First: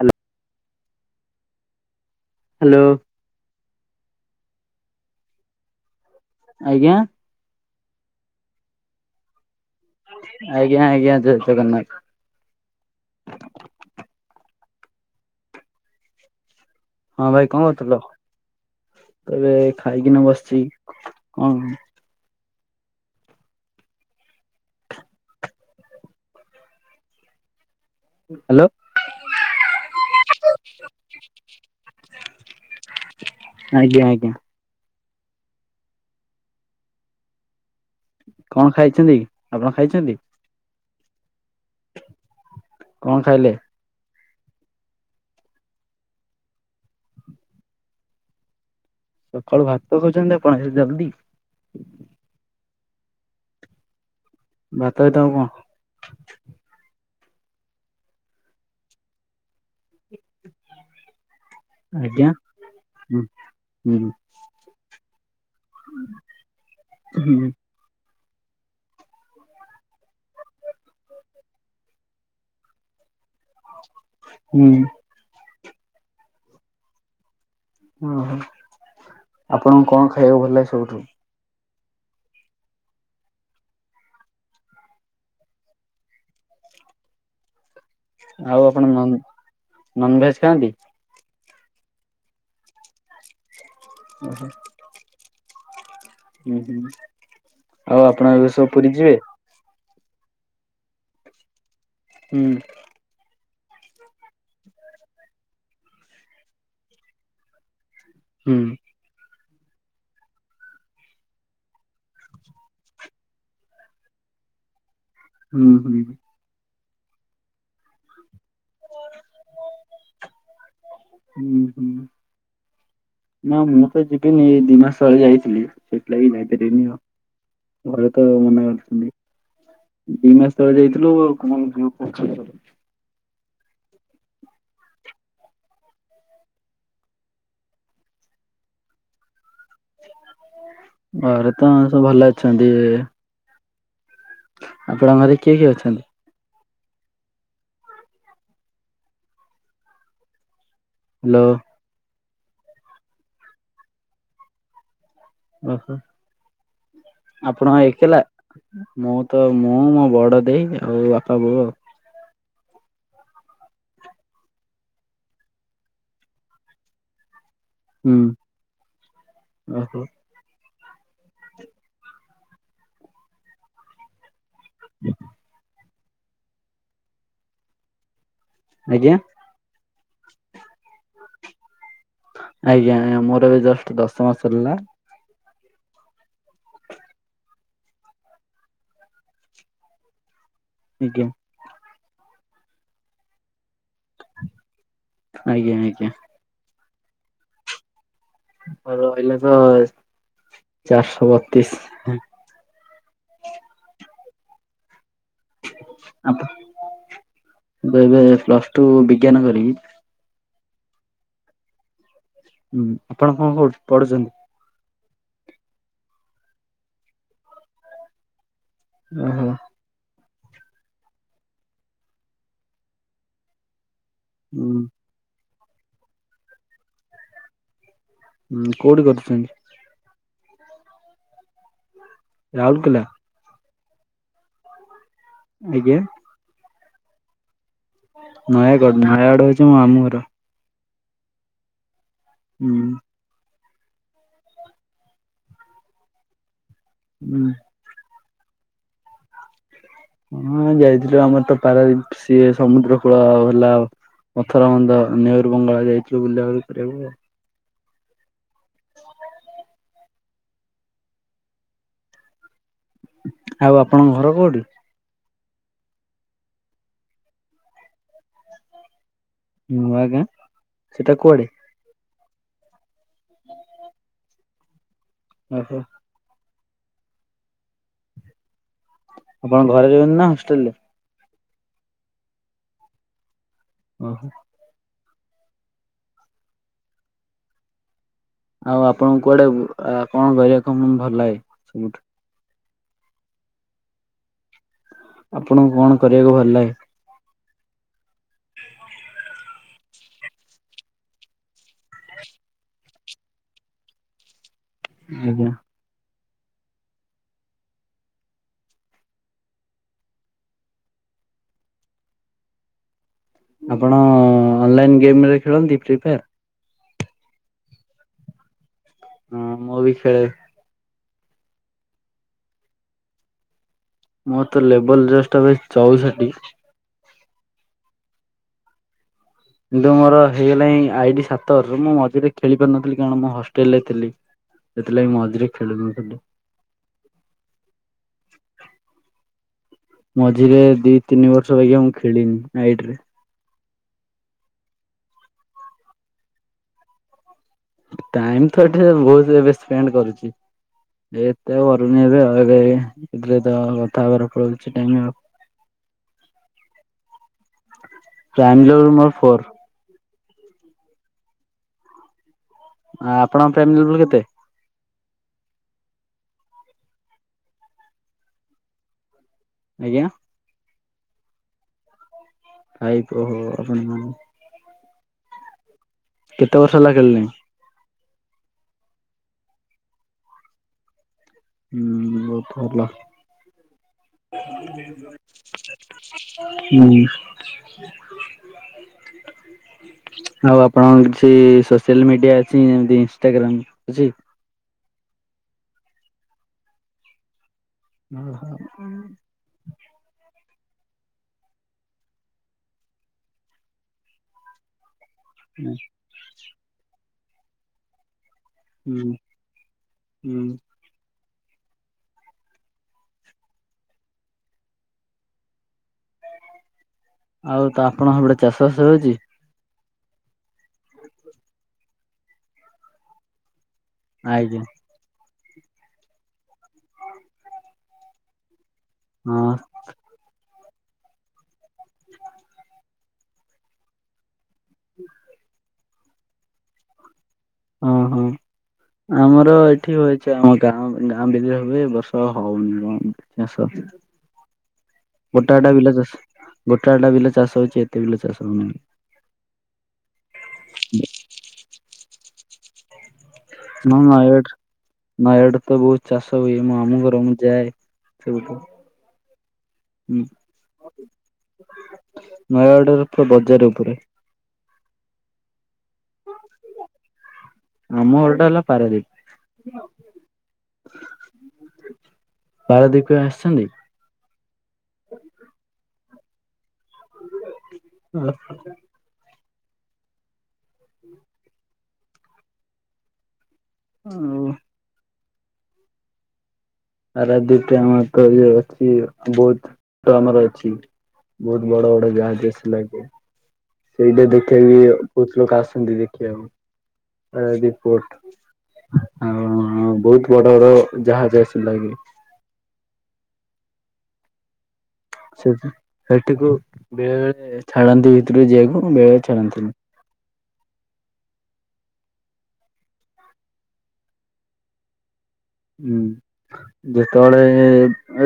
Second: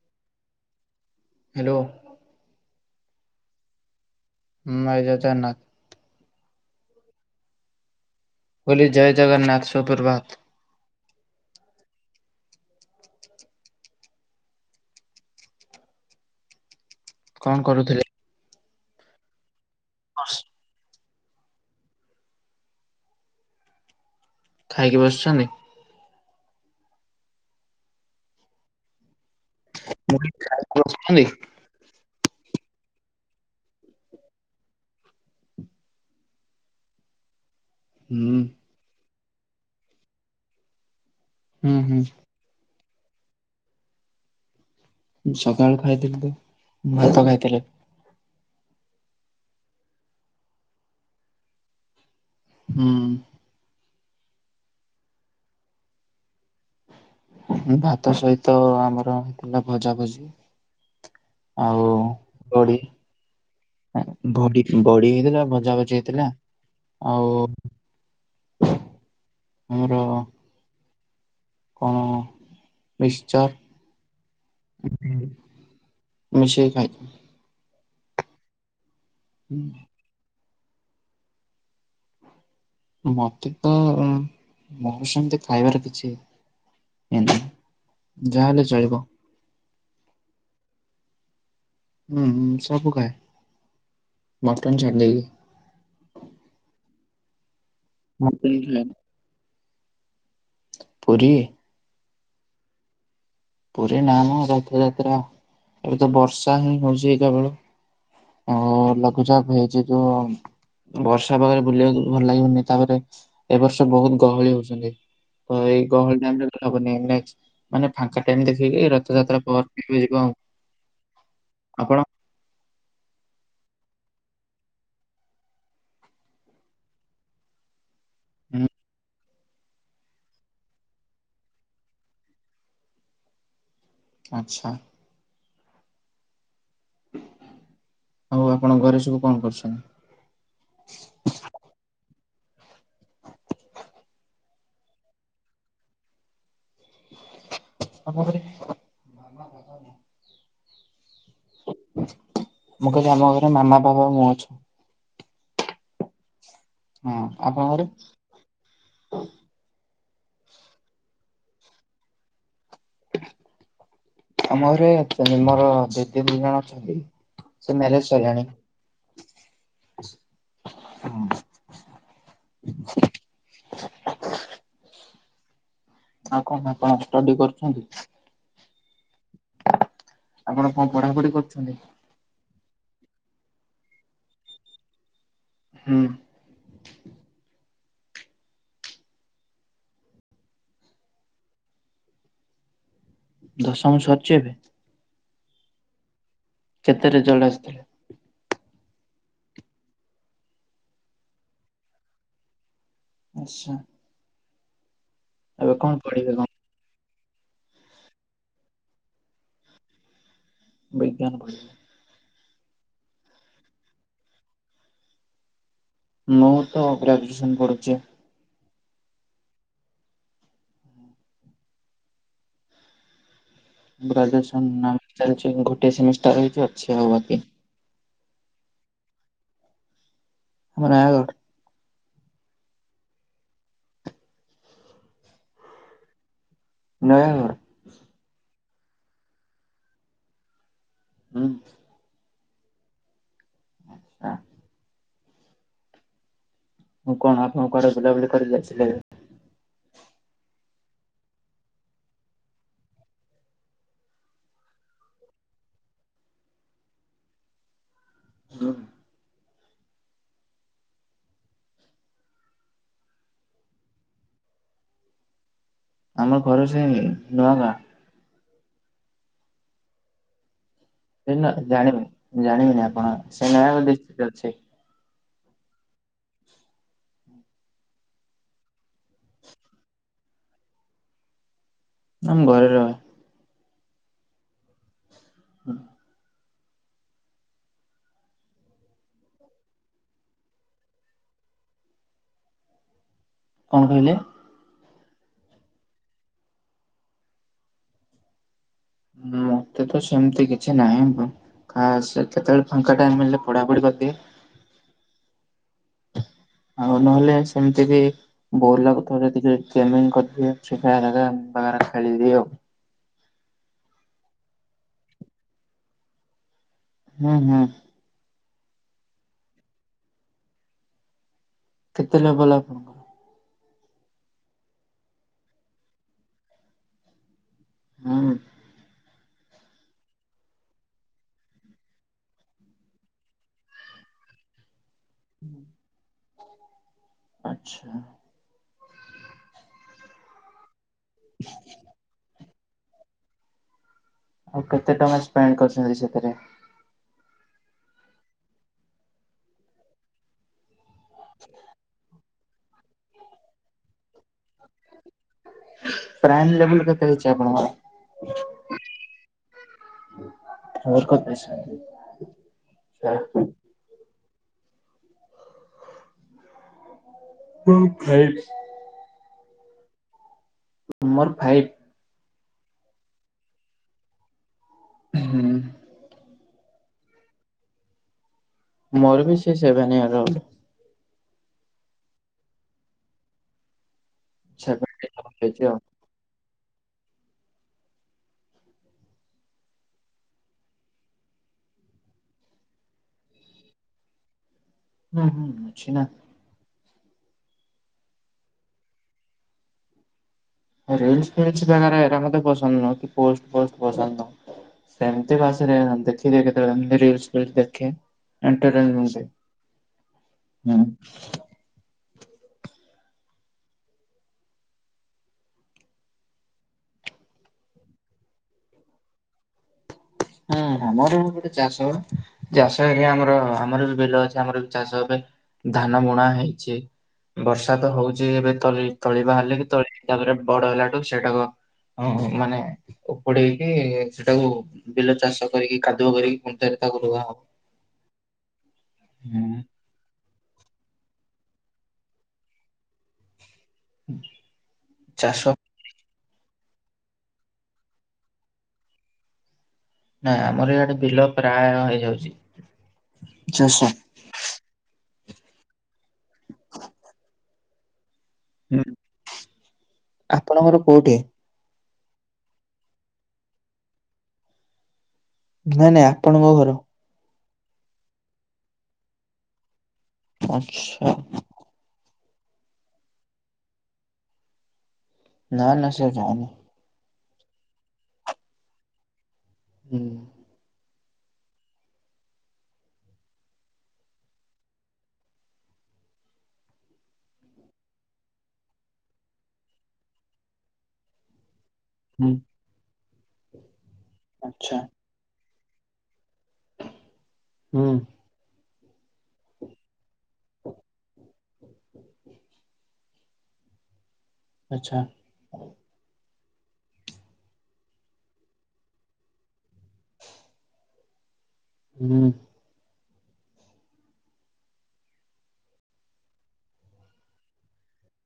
Hello. Hello. Hello. ହଁ ମତାନା। ଆଜ୍ଞା। ଓୋଲି ଜୟ ଜଗନ୍ନାଥ ସୁପ୍ରଭାତ। ଆଜ୍ଞା ଆଜ୍ଞା ଜୟ ଜଗନ୍ନାଥ। ହଁ ଭାଇ କଣ କରୁଥିଲ ତବେ ଖାଇକିନା ବସିଛି କଣ? ଖାଇକି ବସଛନ୍ତି। ହାଲୋ। ମୁସୁଛନ୍ତି। ଆଜ୍ଞା ଆଜ୍ଞା। ହୁଁ। କଣ ଖାଇଛନ୍ତି ଆପଣ ଖାଇଛନ୍ତି? ହୁଁ ହୁଁ। କଣ ଖାଇଲେ? ସକାଳୁ ଖାଇଥିଲି ତ ଭାତ ଖାଇଥିଲେ। ସକାଳୁ ଭାତ ଖାଉଛନ୍ତି ଆପଣ ଏ ଜଲ୍ଦି। ହୁଁ। ଭାତ ହଇତ ଆଉ କଣ? ଭାତ ସହିତ ଆମର ହେଲା ଭଜାଭଜି। ଆଉ ଆଜ୍ଞା ରଡ଼ି। ହୁଁ ହୁଁ ଭଡି ବଡି ହେଇଥିଲା ଭଜା ଭଜି ହେଇଥିଲା ଆଉ ହୁଁ ଆମର କଣ ମିକ୍ସଚର୍। ହୁଁ। ହ ମି ସେ ଖାଇ ଓହୋ ଆପଣଙ୍କୁ କଣ ଖାଇବାକୁ ଭଲ ଲାଗ ସବୁଠୁ? ମତେ ତ ଉଁ ମୋର ସେମିତି ଖାଇବାର କିଛି ଏି [inaudible] ଆଉ ଆପଣ ନ ନନଭେଜ ଖାଆନ୍ତି? ହୁଁ ହଁ ସବୁ ଖାଏ ଓହୋ ମଟନ୍ ଛାଡ଼ି ଦେଇକି। ହୁଁ ହୁଁ ଆଉ ଆପଣ ମଟନ ଏବେ ସବୁ ଖାଏ। ପୁରୀ ଯିବେ? ପୁରୀ। ହୁଁ। ପୁରୀ ନା ମ ରଥଯାତ୍ରା ଏବେ ତ ବର୍ଷା ହିଁ ହଉଛି କେବଳ। ହୁଁ ଓ ଲଘୁ ଚାପ ହେଇଚି କେବଳ। ବର୍ଷା ପାଗରେ ବୁଲିବାକୁ ଭଲ ଲାଗିବନି ତାପରେ ଏ ବର୍ଷ ବହୁତ ଗହଳି ହଉଚନ୍ତି। ତ ହୁଁ ଏଇ ହୁଁ ଗହଳି ଟାଇମରେ ହବନି ନେକ୍ସ ମାନେ ଫାଙ୍କା ଟ୍ରେନ୍ ଦେଖିକି ରଥଯାତ୍ରା ପରେ ଯିବେ ଯିବ ଆଉ ହୁଁ ହୁଁ ଆପଣ ନା ମୁଁ ତ ଯିବିନି ଏ ଦି ମାସହେଇ ଯାଇଥିଲି ସେଇଥିଲାଗି ଯାଇପାରିବିନି ଆଉ। ଘରେ ତ ମନା ହୁଁ କରିଚନ୍ତି। ଦି ମାସ ତଳେ ଯାଇଥିଲୁ [inaudible] ଆଉ ତ ଝଅ ଆଚ୍ଛା। ଆଉ ଆପଣ ଘରେସବୁ କଣ କରୁଛନ୍ତି? ଘରେ ତ ସବୁ ଭଲ ଅଛନ୍ତି। ଆପଣଙ୍କ ଘରେ କିଏ କିଏ ଅଛନ୍ତି? [inaudible] ହ୍ୟାଲୋ। ମୁଁ କହିଲି ଆମ ଘରେ ମାମା ବାପ ଆଉ ମୁଁ ଅଛୁ। ଓହୋ ହଁ ଆପଣଙ୍କ ଆପଣ ଘରେ ଏକଲା। ମୁଁ ତ ମୁଁ ମୋ ବଡ ଦେଇ ଆଉ ବାପା ବୋଉ ଆଉ। ଆମ ଘରେ ଆମୋର ଦିଇ ତିନ ଜଣ ଅଛନ୍ତି। ସେ ମ୍ୟାରେଜ ହୁଁ ସିଇଲାଣି। ଓହୋ। ହଁ [inaudible] ଆଉ କଣ କଣ ଷ୍ଟଡି କରୁଛନ୍ତି? ଆଜ୍ଞା। ଆପଣ କଣ ପଢାପଢି କରୁଛନ୍ତି? ଆଜ୍ଞା ଆ ମୋର ଏବେ ଜଷ୍ଟ ଦଶମ ସରିଲା। ହୁଁ। ଆଜ୍ଞା। ଦଶମ ସରିଛି ଏବେ। ଆଜ୍ଞା ଆଜ୍ଞା। କେତେ ରେଜଲ୍ଟ ଆସିଥିଲା? ଆୋ ରହିଲା ତ ଚାରିଶହ ବତିଶ ଆଚଛା ଏବେ କଣ ପଢିବେ କଣ ମୁଁ ତ ଏବେ ପ୍ଲସ ଟୁ ବିଜ୍ଞାନ କରିବି ବୈଜ୍ଞାନ ହୁଁ ଆପଣ କଣ କର ପଢୁଛନ୍ତି ମୁଁ ତ ଗ୍ରାଜୁଏସନ ପଢୁଛି ଓହୋ ଗ୍ରାଜୁଏସନ୍ ଉଁ ଚାଲିଛି ଗୋଟିଏ ସେମିଷ୍ଟାର ହେଇଛି ଅଛି ଆଉ ବାକି ହୁଁ କୋଉଠି କରୁଛନ୍ତି ଆମ ନୟାଗଡ଼ ରାହୁଲକେଲା ଆଜଞ ନା ହ ନୟାଗଡ଼ ନୟାଗଡ଼ ହଉଛି ମୁଁ ଆମୁ ଘର ହଁ ହୁଁ। ଆଚଛା। ମୁଁ କଣ ହୁଁ ଆପଣ କୁଆଡେ ବୁଲାବୁଲି କରି ଯାଇଥିଲି। ହଁ ଯାଇଥିଲୁ ଆମର ତ ପାରା ସିଏ ସମୁଦ୍ର କୂଳ ହେଲା ଆ ପଥର ମନ୍ଦ ନେହରୁ ବଙ୍ଗଳା ଯାଇଥିଲୁ ବୁଲିବା ବୁଲି କରିବାକୁ ଆଉ। ହୁଁ। ଆଉ ଆପଣଙ୍କ ଘର କେଉଁଠି? ଆମର ଘର ସେନି ନୂଆ ଗାଁ। ନୂଆଁ ଗାଁ। ସେଟା ସେ କୁଆଡେ ଜାଣିବିନି ଜାଣିବିନି ଆପଣ ସେ ନ [unintelligible] ଅଛି। [unintelligible] ଆପଣ ଘରେ ଯିବି ନା ହଷ୍ଟେଲ ରେ? ଆମ ଘରେ ରହେ। ଓହୋ। ହୁଁ। ଆଉ ଆପଣଙ୍କୁ କୁଆଡେ କଣ କରିବା କ ଭଲ ଲାଗେ ସବୁଠୁ? କଣ କହିଲେ? ଆପଣଙ୍କୁ କଣ କରିବାକୁ ଭଲ ଲାଗେ? [unintelligible] ହୁଁ ମତେ ତ ସେମିତି କିଛି ନାହିଁ। ଆ ସେ କେତେବେଳେ ଫାଙ୍କା ଟାଇମ୍ ହେଲେ ପଢ଼ାପଢ଼ି କରିଦିଏ। ଆଜ୍ଞା। ଆଉ ନହେଲେ ସେମିତି କି ବୋର୍ ଲାଗୁଥିଲେ ଟିକେ ଗେମ କରିଦିଏ [unintelligible] ଖେଳିଦିଏ ଆଉ। ଆପଣ ଅନଲାଇନ୍ ଗେମ ରେ ଖେଳନ୍ତି ଫ୍ରି ଫାୟାର୍? ହୁଁ ହୁଁ। ହଁ ମୁଁ ବି ଖେଳେ। କେତେ ଲେଭଲ୍ ଅପ୍ ମୋର ତ ଲେବଲ ଜଷ୍ଟ ଏବେ ଚଉଷଠି। ହଁ। କିନ୍ତୁ ମୋର ହେଇଗଲାଣି ଆଇଡି ସାତ ବର୍ଷ ମୁଁ ମଝିରେ ଖେଳି ପାରୁନଥିଲି କାରଣ ମୁଁ ହଷ୍ଟେଲ ରେ ଥିଲି। ସେତଥିଲାଗି ମଝିରେ ଖେଳୁନୁ ସେଠୁ ଆଚ୍ଛା। ମଝିରେ ଦି ତିନି ବର୍ଷ ଲା ମୁଁ ଖେଳିିନି ନାଇଟ ରେ। ଆଉ କେତେ ଟଙ୍କା ସ୍ପେଣ୍ଡ କରୁଛନ୍ତି ସେଥିରେ? ଟାଇମ ତ ଏଠି ବହୁତ ଏବେ ସ୍ପେଣ୍ଡ କରୁଛି। ଏତେ କରନି ଏବେ [unintelligible] ଟାଇମ ଆଉ। ପ୍ରାଇମ ଲେବଲ କେତେ ହେଇଚି ପ୍ରାଇମ ଆପଣଙ୍କର? ଲେବୁଲ ମୋର ଫୋର [unintelligible] ଆ ଆପଣଙ୍କ ଫ୍ୟାମିଲି ବ କେତେ? ହଁ ଖାଇଚି। ଆଜ୍ଞା। ମୋର ଫାଇଭ୍। ପାଇପ ଉ ଆପଣ ମା ହୁଁ। କେତେ ବର୍ଷ ହେଲା ଖେଳିଲଣି? ମୋର ବି ସେ ସେବେନ୍ ୟିଆର ହେବ। ହୁଁ ଭଲ। [unintelligible] ହୁଁ। ଆଉ ଆପଣଙ୍କ କିଛି ସୋସିଆଲ ମିଡିଆ ଅଛି ଯେମିତି ଇନଷ୍ଟଟାଗ୍ରାମ ଅଛି? ହୁଁ ହୁଁ ଅଛି ନା। ହଁ ହ। ରିଲ୍ସ ଫିଲ ସ ବାଗରା ଏଇତା ମୁଁ ର ପସନ୍ଦ ନୁହଁ କି ପୋ ପୋଷ୍ଟ ପସନ୍ଦ ନୁହଁ। ଏମିତି ମାସରେ ଦେଖ ଦିଏ କେତେବେଳେ ଫିଲ୍ ଦେଖେ। ହୁଁ ଏଣ୍ଟରଟମେଣ୍ଟଁ ହୁଁ ହମ୍। ଆଉ ତ ଆପଣ ହପଟେ ଚାଷ ବାସ ହଉଛି? ହୁଁ ଆମର ଗୋଟେ ଚାଷ ଚାଷ ହେଲେ ଆମର ଆମର ବିଲ ଅଛି ଆଜ୍ଞା ଆମର ଚାଷ ହେବେ। ଧାନ ବୁଣା ହେଇଛି ବର୍ଷା ତ ହଉଛି ଏବେ ତଳି ତଳିିବା ହଁ ହେଲେ କି ତଳି ତାପରେ ବଡ ହେଲାଠୁ ସେଟାକୁ ମାନେ ଉପଡେଇକି ସେଟାକୁ ବିଲ ଚାଷ କରିକି କାଦୁଅ କରିକି ତାକୁ ଲଗା ହବ। ହଁ ହଁ ଆମର ହୁଁ ଏଠି ହଛି ଆମ ଗାଁ ଗାଁ ଭିତରେ ହୁଏ ବର୍ଷ ହଉନି କଣ ଚାଷ। ଚାଷ ଗୋଟାଟା ବିଲ ଚାଷ ଗୋଟା ଟା ବିଲ ଚାଷ ହଉଛି ଏତେ ବିଲ ଚାଷ ହଉନି। ନାଇଁ ଆମର ଇଆଡେ ବିଲ ପ୍ରାୟ ହେଇଯାଉଛି। ଜସ ନା ନା ଏଆଡ ନା ଏଆଡେ ତ ବହୁତ ଚାଷ ହୁଏ ମୁଁ ଆମ ଘର ମୁଁ ଯାଏ। ସେପଟୁ। ହୁଁ ଆପଣଙ୍କର କୋଉଠି? ନୟାଗଡରେ ପୁରା ବଜାର ଉପରେ। ନାଇଁ ନାଇଁ ଆପଣଙ୍କ ଘର। ଆମ ଘରଟେ ହେଲା ପାରାଦୀପ। ଆଚ୍ଛା। ପାରାଦ୍ୱୀପ କେବେ ଆସିଛନ୍ତି? ନା ନା ସେଆଡ଼େ ଜାଇନି। ଓହୋ। ହୁଁ। ହଉ। [unintelligible] ବହୁତ ବଡ ବଡ ହୁଁ ଯାହାଜଆସି ଲାଗେ। ସେଇଟା ଦେଖିବା ଆଛା ବି ବହୁତ ଲୋକ ଆସନ୍ତି ଦେଖିବାକୁ। ପାରାଦୀପ ହୁଁ ପୋର୍ଟ ଆଉ ବହୁତ ବଡ ବଡ ଜାହାଜ ଆସି ଲାଗେ। ଆଛା। ସେଠ ସେଠିକୁ ବେଳେ ବେଳେ ଛାଡନ୍ତି ଭିତରୁ ଯିବାକୁ ବେଳେଳେ ଛାଡନ୍ତିନି। ହୁଁ। ହୁଁ ଯେତେବେଳେ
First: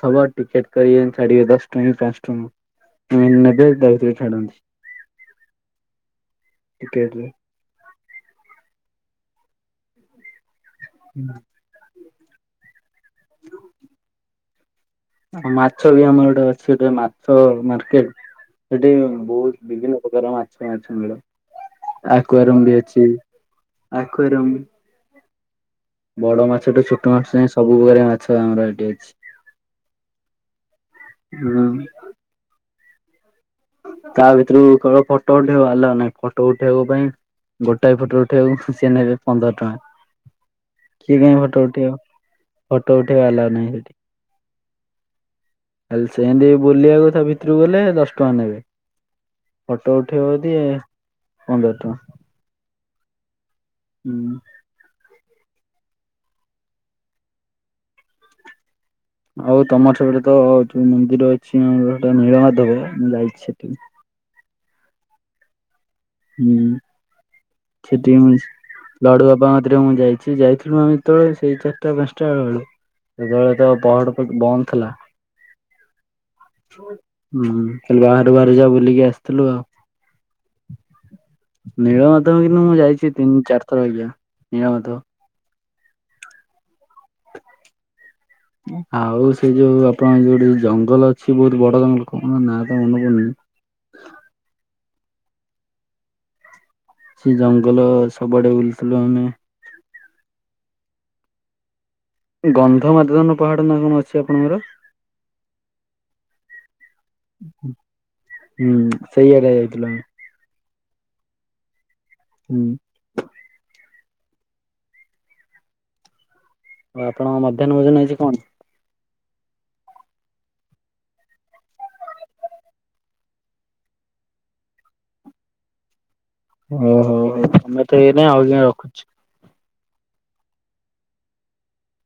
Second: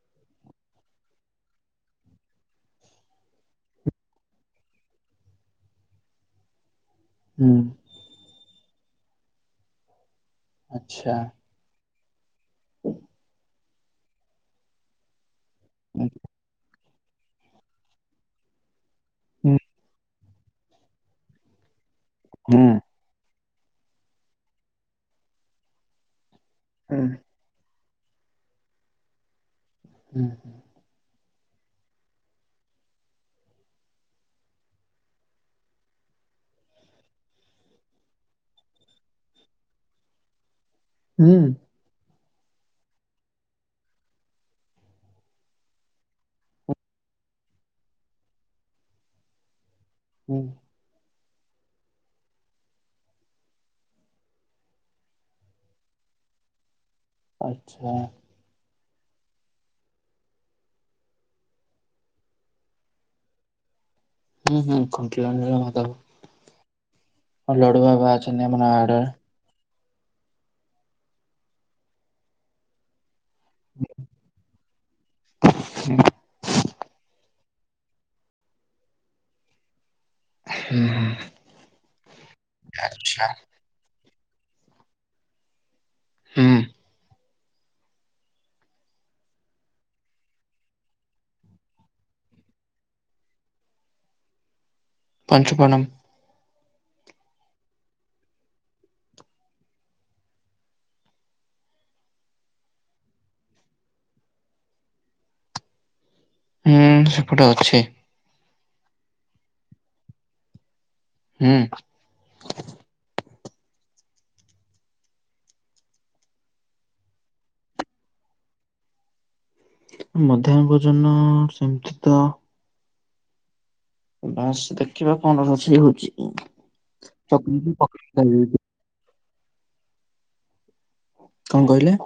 ହବ ଟିକେଟ କର ଛାଡିବେ ଦଶ ଟା ପାଞ୍ଚ ଟା ନେବେ ଛାଡନ୍ତି [inaudible] ଟିକେ ହୁଁ ଆଚଛା ହୁଁ ଆ ମାଛ ବି ଆମର ଗୋଟେ ଅଛି ଗୋଟେ ମାଛ ମାର୍କେଟ ସେଠି ହୁଁ ବହୁତ ବିଭିନ୍ନ ପ୍ରକାର ମାଛ ମାଛ ମଳ ହୁଁ ହୁଁ ଆକ୍ୱାରମ ବି ଅଛି ଆଖରମ୍ [inaudible] ବଡ ମାଛଟୁ ଛୋଟ ମାଛ ନାହି ସବୁ ପ୍ରକାର ମାଛ ଆମର ଏଠି ଅଛି ହୁଁ ହୁଁ ହଁ ତା ଭିତରୁ କେବଳ ଫଟୋ ଉଠେଇବା ଆଲଗ ନହିଁ ଫଟୋ ଉଠେଇବା ପାଇଁ ଗୋଟାଏ ଫଟରେ ଉଠେଇକୁ ସିଏ ନେବେ ପନ୍ଦର ଟଙ୍କା କିଏ କାଇହି ହୁଁ ଫଟୋ ଉଠେଇବା ଫଟୋ ଉଠେଇବା ଆଲା ନାହିଁ ସେଠି ହେ ସେତି ବୁଲିବା କଥା ଭିତରୁକୁ ଗଲେ ଦଶଟା ଟଙ୍କା ନେବେ ଫଟୋ ଉଠେଇବ ହୁଁ ଯଦି ପନ୍ଦର ଟଙ୍କା ହୁଁ ଆଚଛା ଆଉ ତମର ସେବଟ ତ ଯୋଉ ମନ୍ଦିର ଅଛି ଆମରଟ ନୀଳମାଧବ ମୁଁ ଯାଇଛି ସେଠି ହୁଁ ହୁଁ ଖଣ୍ଟଲା ହୁଁ ସେଟି ଅଛନ୍ତି ଆମ ଆଡେ ଲଡୁଆବ ଭରେ ମୁଁ ଯାଇଛି ଯାଇଥିଲୁ ଆମେ ତେବେଳେ ସେଇ ଚାରିଟା ପାଞ୍ଚଟା ବେ ବେଳଳେ ପହଡ ବନ୍ଦ ଥିଲା ହୁଁ କାଲି ବାହାରୁ ବାହହାର ଯାଉ ବୁଲିକି ଆସିଥିଲୁ ଆଉ ହୁଁ ହୁଁ ନୀଳମାଧବ କିନ୍ତୁ ମୁଁ ଯାଇଛି ଆଛା ତିନି ଚାରିଥର ଆଜ୍ା ନୀଳମାଧବ ହଁ ଆଉ ସେ ଯୋଉ ଆପଣଙ୍କ ଯୋଉଠ ଜଙ୍ଗଲ ଅଛି ବହୁତ ବଡ ଜଙ୍ଗଲ କ ନାଁ ତ ମନେ ପଡୁନି ପଞ୍ଚୁପଣ [inaudible] ସେ ଜଙ୍ଗଲ ସବୁଆଡେ ବୁଲଥିଲୁ ଆମେ ଗନ୍ଧ ମାଦଧନ ପାହାଡ଼ ନାଁ କଣ ଅଛି ଆପଣଙ୍କର ହୁଁ ସେପଟେ ଅଛି ହୁଁ ସେଇଆଡଆ ଯାଇଥିଲୁ ହୁଁ ହୁଁ ଆଉ ଆପଣଙ୍କ ମଧ୍ୟାହ୍ନ ଭୋଜନଇଛି କଣ ମଧ୍ୟାହ୍ନ ଭୋଜନ ସେମିତି ତ ବାସ ଦେଖିବା କଣ ରଛିେଇ ହଉଛି ଓ ହୋ ହଉ ଚକଲେଟ୍ ତମେ ତ ପକେଇକି ଏଇ ନାଇଁ ଖାଇବେ ଆଜ୍ଞା ରଖୁଛ କଣ କହିଲେ